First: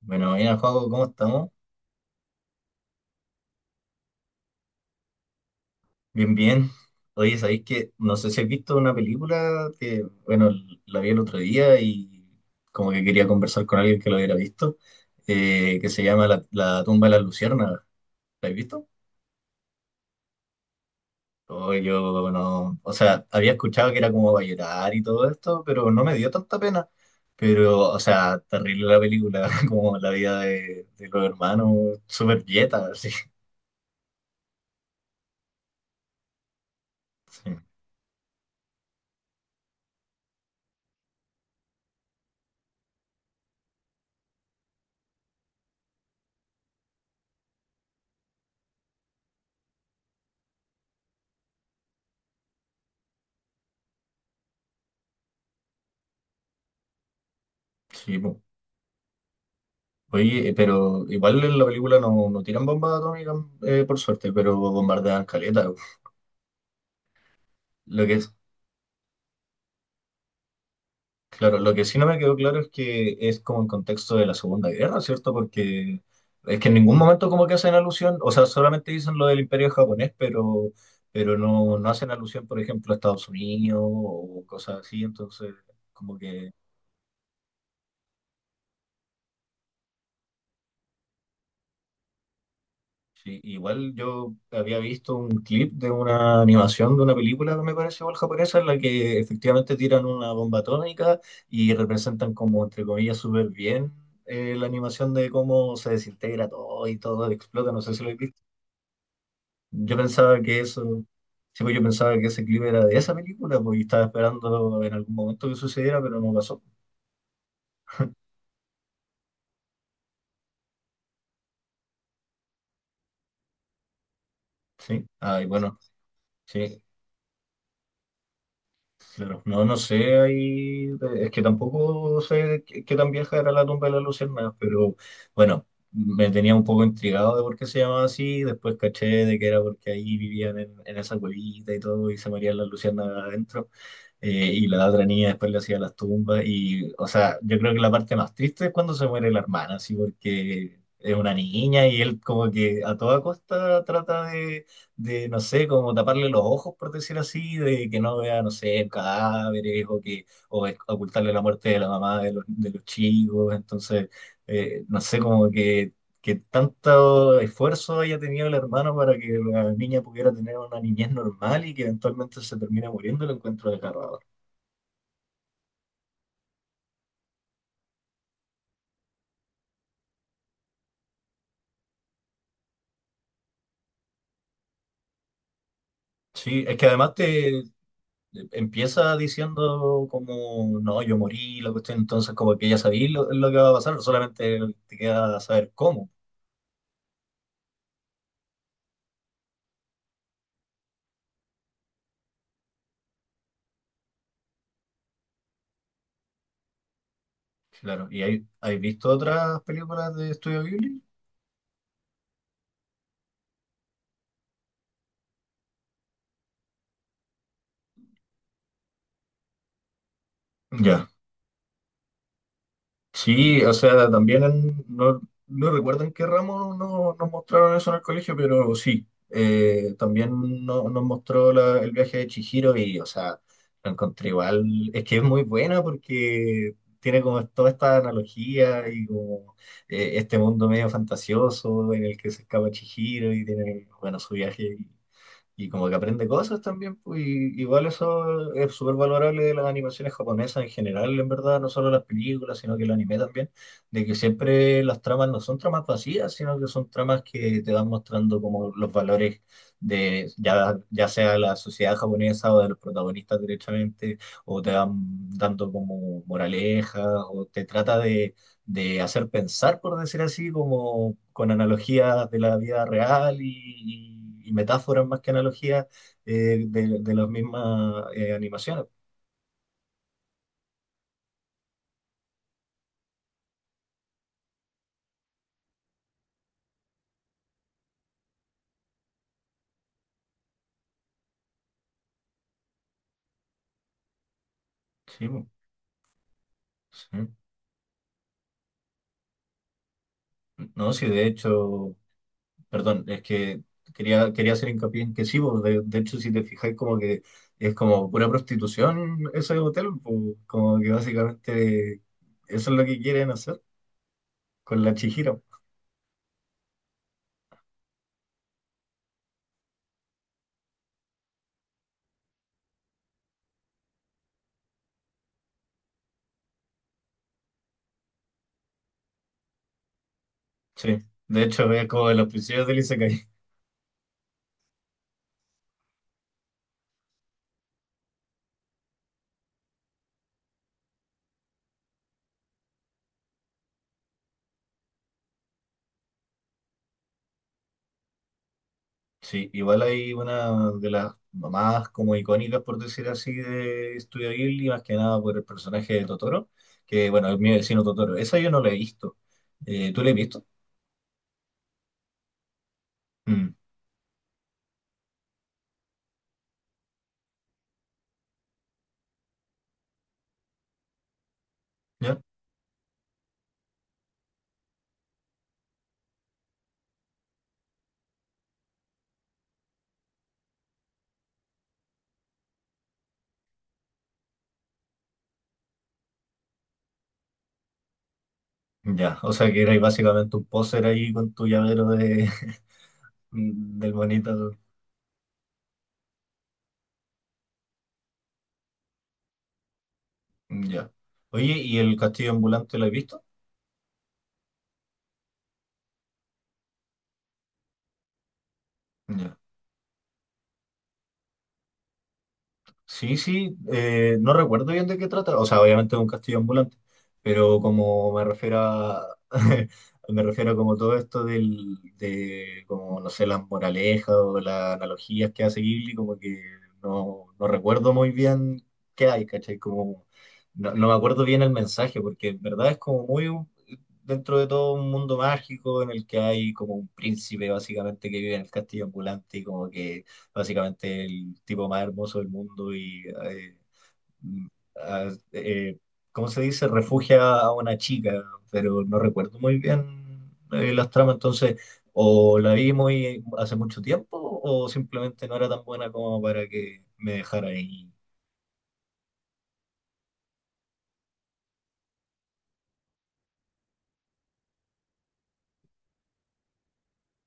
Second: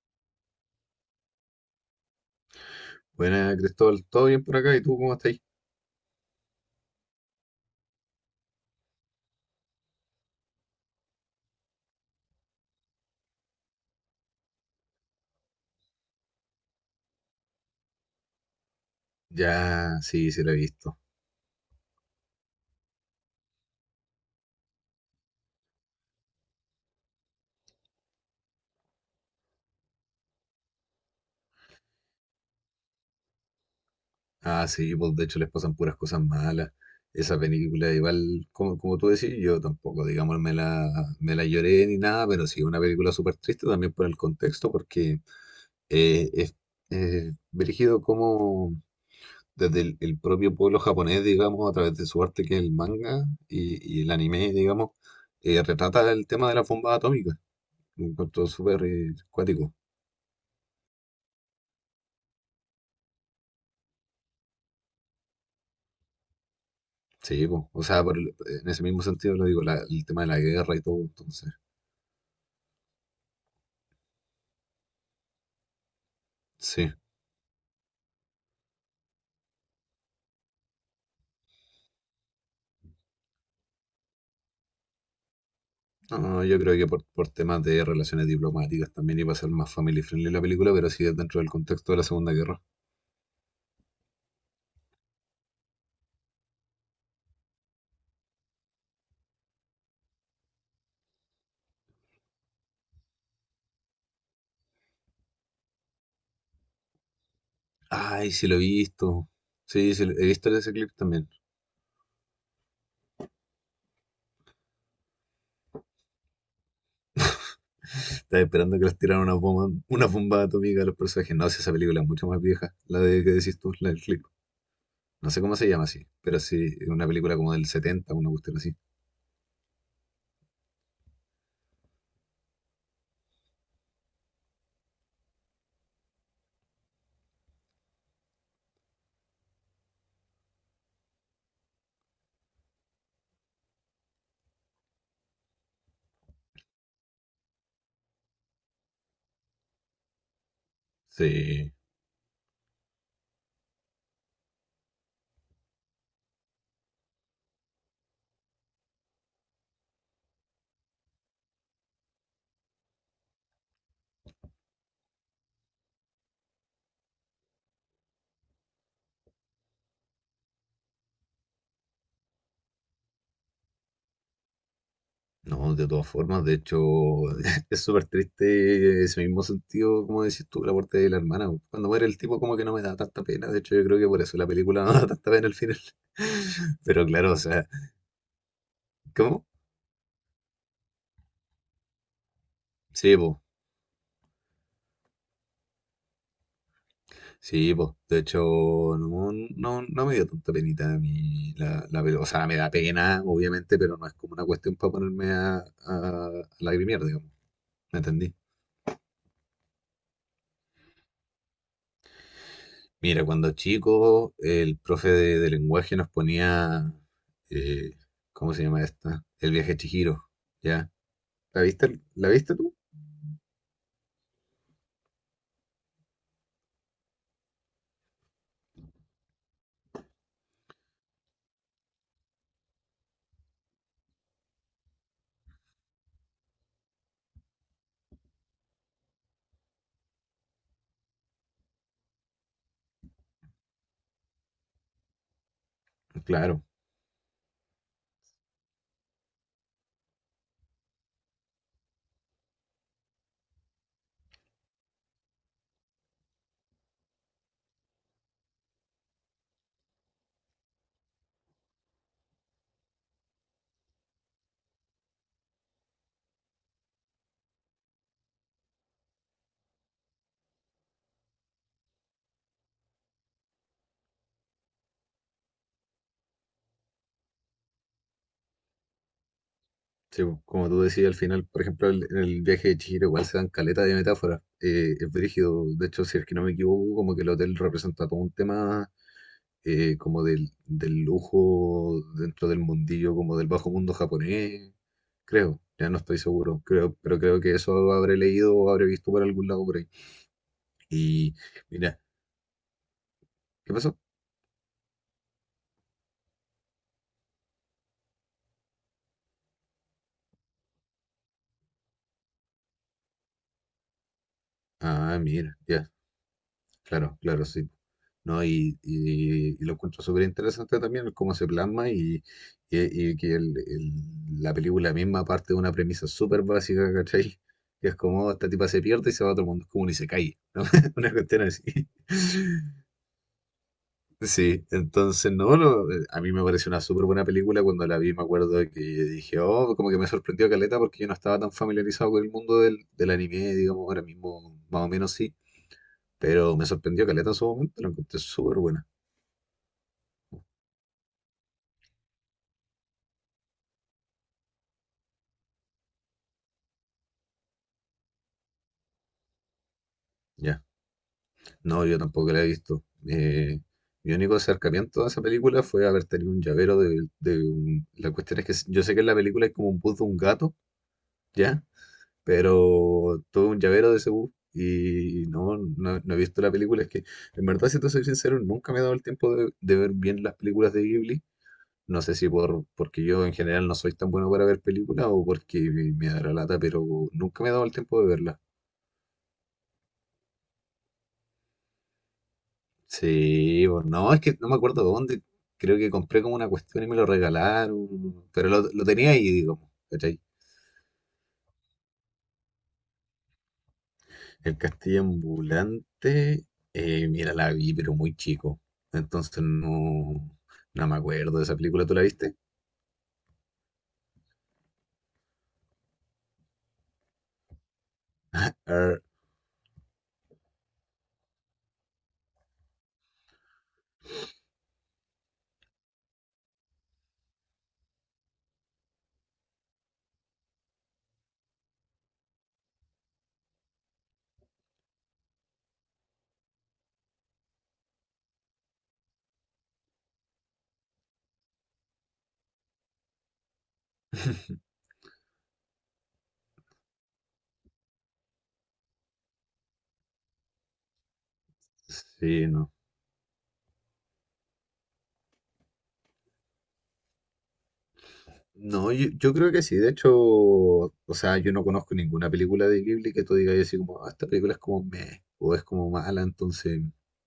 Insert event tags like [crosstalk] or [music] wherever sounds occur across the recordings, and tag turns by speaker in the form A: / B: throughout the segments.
A: Bueno, bien, juego, ¿cómo estamos?
B: Buena, Cristóbal, ¿todo bien por acá? ¿Y tú cómo estás ahí?
A: Bien, bien. Oye, ¿sabéis que no sé si has visto una película que, bueno, la vi el otro día y como que quería conversar con alguien que lo hubiera visto, que se llama la tumba de las luciérnagas. ¿La has visto?
B: Ya, sí, sí la he visto.
A: O yo no, o sea, había escuchado que era como para llorar y todo esto, pero no me dio tanta pena. Pero, o sea, terrible la película, [laughs] como la vida de los hermanos, súper dieta, así.
B: Ah, sí, pues de hecho les pasan puras cosas malas. Esa
A: Sí,
B: película, igual, como, como tú decís, yo tampoco, digamos, me la lloré ni nada, pero sí, una película súper triste también por el contexto, porque es dirigido como desde el propio pueblo japonés, digamos, a través de su arte que es el manga y el anime, digamos, retrata el tema de la bomba atómica. Lo
A: sí, po.
B: encuentro súper cuático.
A: Oye, pero igual en la película no, no tiran bombas atómicas, por suerte, pero bombardean caleta.
B: Sí, po. O sea,
A: Lo que es,
B: en ese mismo sentido lo digo, el tema de la guerra y todo, entonces.
A: claro, lo que sí no me quedó claro es que es como en contexto de la Segunda Guerra, ¿cierto? Porque es que en
B: Sí.
A: ningún momento como que hacen alusión, o sea, solamente dicen lo del Imperio japonés, pero no, no hacen alusión, por ejemplo, a Estados Unidos o cosas así, entonces
B: No,
A: como
B: no, no,
A: que.
B: yo creo que por temas de relaciones diplomáticas también iba a ser más family friendly la película, pero sí dentro del contexto de la Segunda Guerra.
A: Sí, igual yo había visto un clip de una animación de una película, me parece, igual japonesa, en la que efectivamente tiran una bomba atómica y representan como, entre comillas, súper bien la animación de cómo se desintegra todo y todo explota, no sé si lo he
B: Ay,
A: visto.
B: sí lo he visto. Sí,
A: Yo
B: sí, he
A: pensaba
B: visto
A: que
B: ese
A: eso,
B: clip también.
A: sí, pues yo pensaba que ese clip era de esa película, porque estaba esperando en algún momento que sucediera, pero no pasó.
B: Estaba esperando que les tiraran una bomba atómica a los personajes. No, si esa película es mucho más vieja, la de que decís tú, la del clip.
A: Sí,
B: No
A: ah,
B: sé
A: y
B: cómo se
A: bueno,
B: llama así, pero sí,
A: sí.
B: es una película como del 70, una cuestión así.
A: Claro, no, no sé, ahí, es que tampoco sé qué, qué tan vieja era La tumba de las luciérnagas, pero bueno, me tenía un poco intrigado de por qué se llamaba así, después caché de que era porque ahí vivían en esa cuevita y todo, y se morían las luciérnagas adentro y la otra niña después le hacía las tumbas y, o sea, yo creo que la parte más triste es cuando se muere la hermana, así porque es una
B: Sí.
A: niña y él como que a toda costa trata de, no sé, como taparle los ojos, por decir así, de que no vea, no sé, cadáveres o que o ocultarle la muerte de la mamá de los chicos, entonces, no sé, como que tanto esfuerzo haya tenido el hermano para que la niña pudiera tener una niñez normal y que eventualmente se termine muriendo, lo encuentro desgarrador.
B: No, de todas formas, de hecho, [laughs] es súper triste ese mismo sentido, como decís tú, la muerte de la hermana. Cuando muere el tipo, como que no me da tanta pena. De hecho, yo creo que por eso la película [laughs] no da tanta pena al final.
A: Sí, es
B: [laughs]
A: que
B: Pero
A: además
B: claro, o
A: te
B: sea,
A: empieza
B: ¿cómo?
A: diciendo como, no, yo morí, la cuestión, entonces como que ya sabéis
B: Sí, pues,
A: lo que va a pasar, solamente te queda saber cómo,
B: sí, pues, de hecho, no, no me dio tanta penita a mí la peli... O sea, me da pena, obviamente, pero no es como una cuestión para ponerme a lagrimear, digamos. ¿Me
A: claro. ¿Y
B: entendí?
A: hay visto otras películas de Estudio Ghibli?
B: Mira, cuando chico, el profe de lenguaje nos ponía, eh, ¿cómo se llama esta? El viaje de Chihiro, ¿ya?
A: Ya.
B: ¿La viste tú?
A: Sí, o sea, también no, no recuerdo en qué ramo nos mostraron eso en el colegio, pero sí, también nos mostró el viaje de Chihiro y, o sea, lo encontré igual. Es que es muy buena porque tiene como toda esta analogía y como este mundo medio fantasioso en el que se escapa Chihiro y tiene, bueno, su viaje y como que aprende cosas
B: Claro,
A: también, pues, y igual eso es súper valorable de las animaciones japonesas en general, en verdad, no solo las películas, sino que el anime también, de que siempre las tramas no son tramas vacías, sino que son tramas que te van mostrando como los valores de ya, ya sea la sociedad japonesa o de los protagonistas directamente, o te van dando como moralejas, o te trata de hacer pensar, por decir así, como con analogías de la vida real y, y metáforas más que analogías de las mismas animaciones.
B: sí, pues, como tú decías al final, por ejemplo, en el viaje de Chihiro igual se dan caleta de metáforas, es brígido, de hecho, si es que no me equivoco, como que el hotel representa todo un tema como del, del lujo dentro del mundillo, como del bajo mundo japonés,
A: Sí, po,
B: creo, ya no estoy seguro, creo, pero
A: sí.
B: creo que eso habré leído o habré visto por algún lado por ahí.
A: No, sí, de
B: Y
A: hecho,
B: mira,
A: perdón, es que
B: ¿qué pasó?
A: quería, quería hacer hincapié en que sí, po, de hecho, si te fijáis, como que es como pura prostitución ese hotel, po, como que básicamente eso es lo que quieren hacer con la
B: Ah,
A: Chihiro.
B: mira, ya, claro, claro, sí. No, y lo encuentro súper interesante también el cómo se plasma y, y que la película misma parte de una premisa súper básica, ¿cachai? Que es como esta tipa se pierde y se va a otro mundo, es como un isekai, ¿no? [laughs]
A: Sí,
B: Una
A: de
B: cuestión así.
A: hecho, es como de los principios del Isekai.
B: Sí, entonces no, no, a mí me pareció una súper buena película cuando la vi, me acuerdo que dije, oh, como que me sorprendió caleta porque yo no estaba tan familiarizado con el mundo del, del anime, digamos, ahora mismo más o menos sí, pero me sorprendió caleta en su momento, la encontré súper buena,
A: Sí, igual hay una de las más como icónicas, por decir así, de Studio Ghibli, más que nada por el personaje de Totoro, que bueno, es Mi vecino Totoro. Esa yo no la he visto. ¿Tú la has visto?
B: ya. No, yo tampoco la he visto.
A: Mm,
B: Eh, mi único acercamiento a esa película fue haber tenido un llavero La cuestión es que yo sé que en la película hay como un bus de un gato, ¿ya?
A: ¿ya?
B: Pero todo un llavero de Cebú. Y no he visto la película. Es que, en verdad, si te soy sincero, nunca me he dado el tiempo de ver bien las películas de Ghibli. No sé si por, porque yo en general no soy tan bueno para ver películas o porque me da la lata, pero nunca me he dado el tiempo de verlas.
A: Ya, o sea que eres básicamente un póster ahí con tu llavero de, [laughs]
B: Sí,
A: del
B: no, es que no me
A: bonito.
B: acuerdo dónde. Creo que compré como una cuestión y me lo regalaron, pero lo tenía ahí, digamos, ¿cachai?
A: Ya. Oye, ¿y El castillo ambulante lo has visto?
B: El castillo ambulante, mira, la vi, pero muy chico.
A: Ya.
B: Entonces no, no me acuerdo de esa película. ¿Tú la viste?
A: Sí, sí, no recuerdo bien de qué trata, o sea, obviamente es un castillo ambulante, pero como me refiero
B: Ar...
A: a, [laughs] me refiero a como todo esto del, de, como, no sé, las moralejas o las analogías que hace Ghibli, como que no, no recuerdo muy bien qué hay, ¿cachai? Como, no, no me acuerdo bien el mensaje, porque en verdad es como muy, dentro de todo un mundo mágico en el que hay como un príncipe básicamente que vive en el castillo ambulante y como que básicamente el tipo más hermoso del mundo y,
B: [laughs]
A: a- eh, ¿cómo se dice? Refugia a una chica, pero no recuerdo muy bien las tramas, entonces o
B: Sí,
A: la
B: no.
A: vi muy hace mucho tiempo o simplemente no era tan buena como para que me dejara ahí.
B: No, yo creo que sí. De hecho, o sea, yo no conozco ninguna película de Ghibli que tú digas así como, "Ah, esta película es como meh, o es como mala", entonces...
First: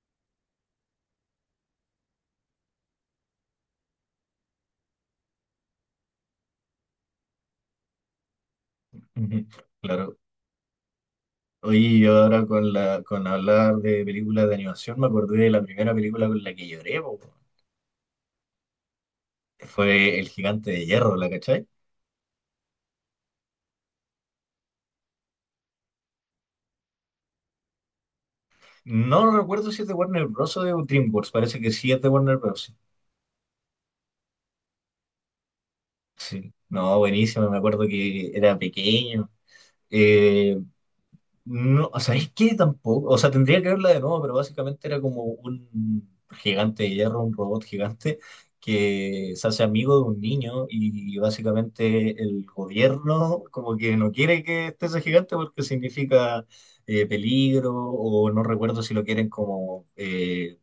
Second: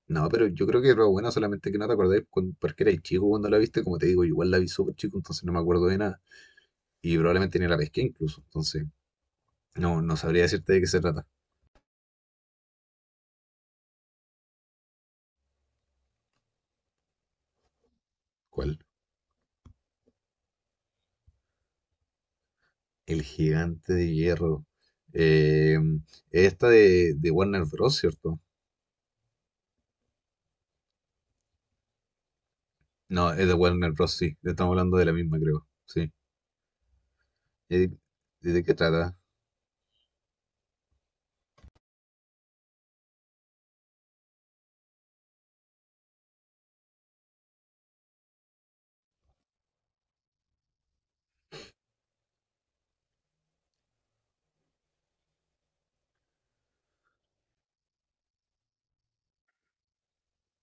B: No, pero yo creo que era buena, solamente que no te acordáis porque eras chico cuando la viste, como te digo, yo igual la vi súper chico, entonces no me acuerdo de nada. Y probablemente ni la pesqué incluso, entonces
A: Ujú,
B: no
A: claro.
B: sabría decirte de qué se trata.
A: Oye, y ahora con la, con hablar de películas de animación, me acordé de la primera película con la que lloré, po.
B: ¿Cuál?
A: Fue El gigante de hierro, ¿la cachai?
B: El gigante de hierro. Eh, Esta de Warner Bros., ¿cierto?
A: No, no recuerdo si es de Warner Bros. O de DreamWorks, parece que sí es de Warner Bros.
B: No, es de Warner Bros., sí. Estamos hablando de la misma, creo. Sí.
A: Sí, no, buenísimo, me acuerdo
B: Eh,
A: que era
B: ¿De qué trata?
A: pequeño. Eh, no, o sea, es que tampoco, o sea, tendría que verla de nuevo, pero básicamente era como un gigante de hierro, un robot gigante que se hace amigo de un niño y básicamente el gobierno como que no quiere que esté ese gigante porque significa peligro o no recuerdo si lo quieren como...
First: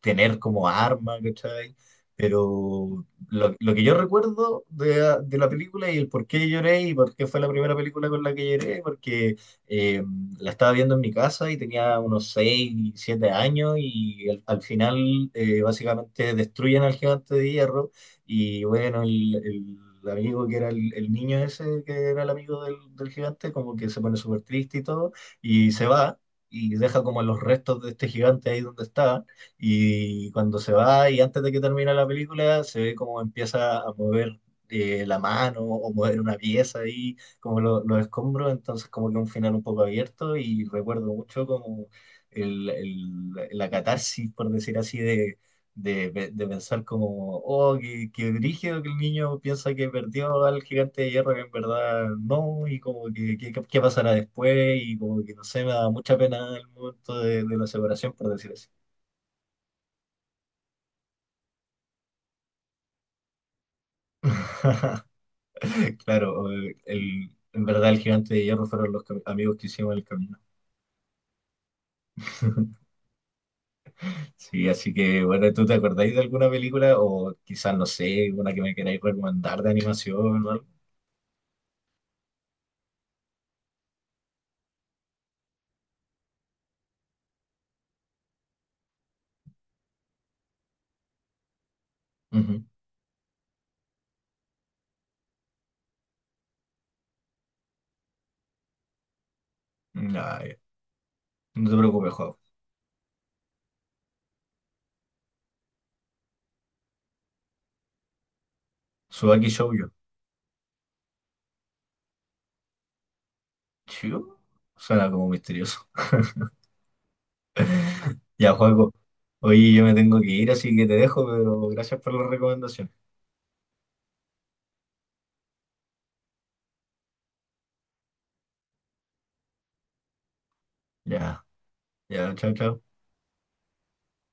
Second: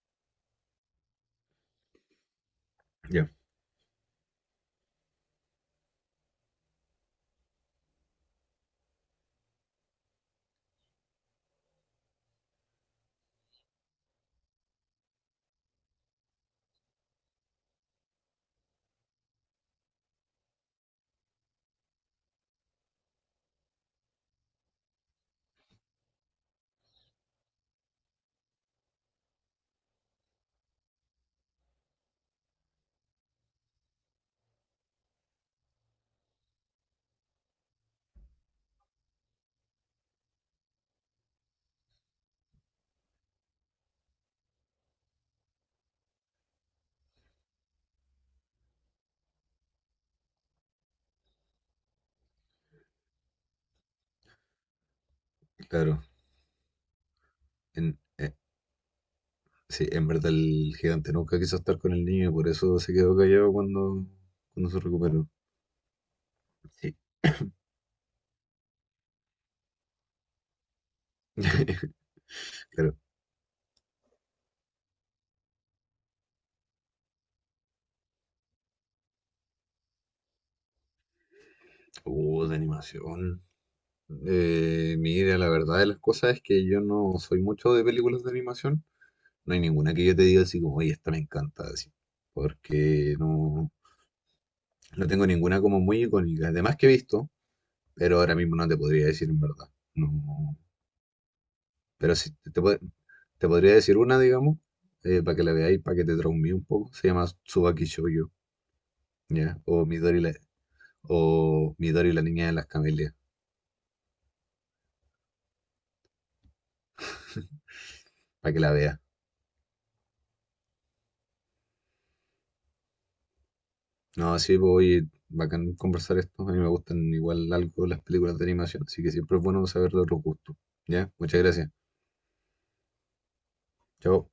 A: tener como arma, ¿cachai? Pero
B: Ya,
A: lo que yo recuerdo de, ah, de la película y el por qué lloré y por qué fue la primera película con la que lloré, porque eh, la estaba viendo en mi casa y tenía unos 6 7 años y al, al final básicamente destruyen al gigante de hierro y bueno, el amigo que era el niño ese, que era el amigo del, del gigante, como que se pone súper triste y todo y se va y deja como los restos de este gigante ahí donde estaba. Y cuando se va y antes de que termine la película, se ve como empieza a mover la mano o mover una pieza ahí, como los escombros, entonces como que un final un poco abierto y recuerdo mucho como el, la catarsis, por decir así, de, de pensar como, oh, qué, qué brígido que el niño piensa que perdió al gigante de hierro, que en verdad no, y como que qué qué pasará después, y como que no sé, me da
B: claro.
A: mucha pena el momento de la
B: En,
A: separación, por
B: eh,
A: decir así.
B: sí, en verdad el gigante nunca quiso estar con el niño y por eso se quedó callado cuando, cuando se
A: [laughs]
B: recuperó.
A: Claro,
B: Sí.
A: el, en verdad el gigante de hierro fueron los amigos que hicimos en el camino.
B: [laughs] Claro.
A: [laughs] Sí, así que bueno, ¿tú te acordáis de alguna película o quizás, no sé, una que me queráis recomendar de animación o algo?
B: De animación. Mira, la verdad de las cosas es que yo no soy mucho de películas de animación. No hay ninguna que yo te diga así como, oye, esta me encanta, así.
A: Ujú.
B: Porque no, no tengo ninguna como muy icónica. Además que he visto, pero ahora mismo no te podría decir en verdad.
A: Ay,
B: No.
A: no te preocupes,
B: Pero sí,
A: Juan.
B: te podría decir una, digamos, para que la veáis, para que te traumé un poco. Se llama Tsubaki Shoujo,
A: Tsubaki
B: ¿ya?
A: Shoujo.
B: O Midori la niña de las camelias,
A: ¿Shoujo? Suena como misterioso. [laughs] Ya,
B: para que la
A: Juaco.
B: veas.
A: Oye, yo me tengo que ir, así que te dejo, pero gracias por la recomendación.
B: No, sí, pues oye, bacán conversar esto. A mí me gustan igual algo las películas de animación, así que siempre es bueno saber de otros gustos. ¿Ya? Muchas
A: Ya,
B: gracias.
A: ya, chao, chao.
B: Chao.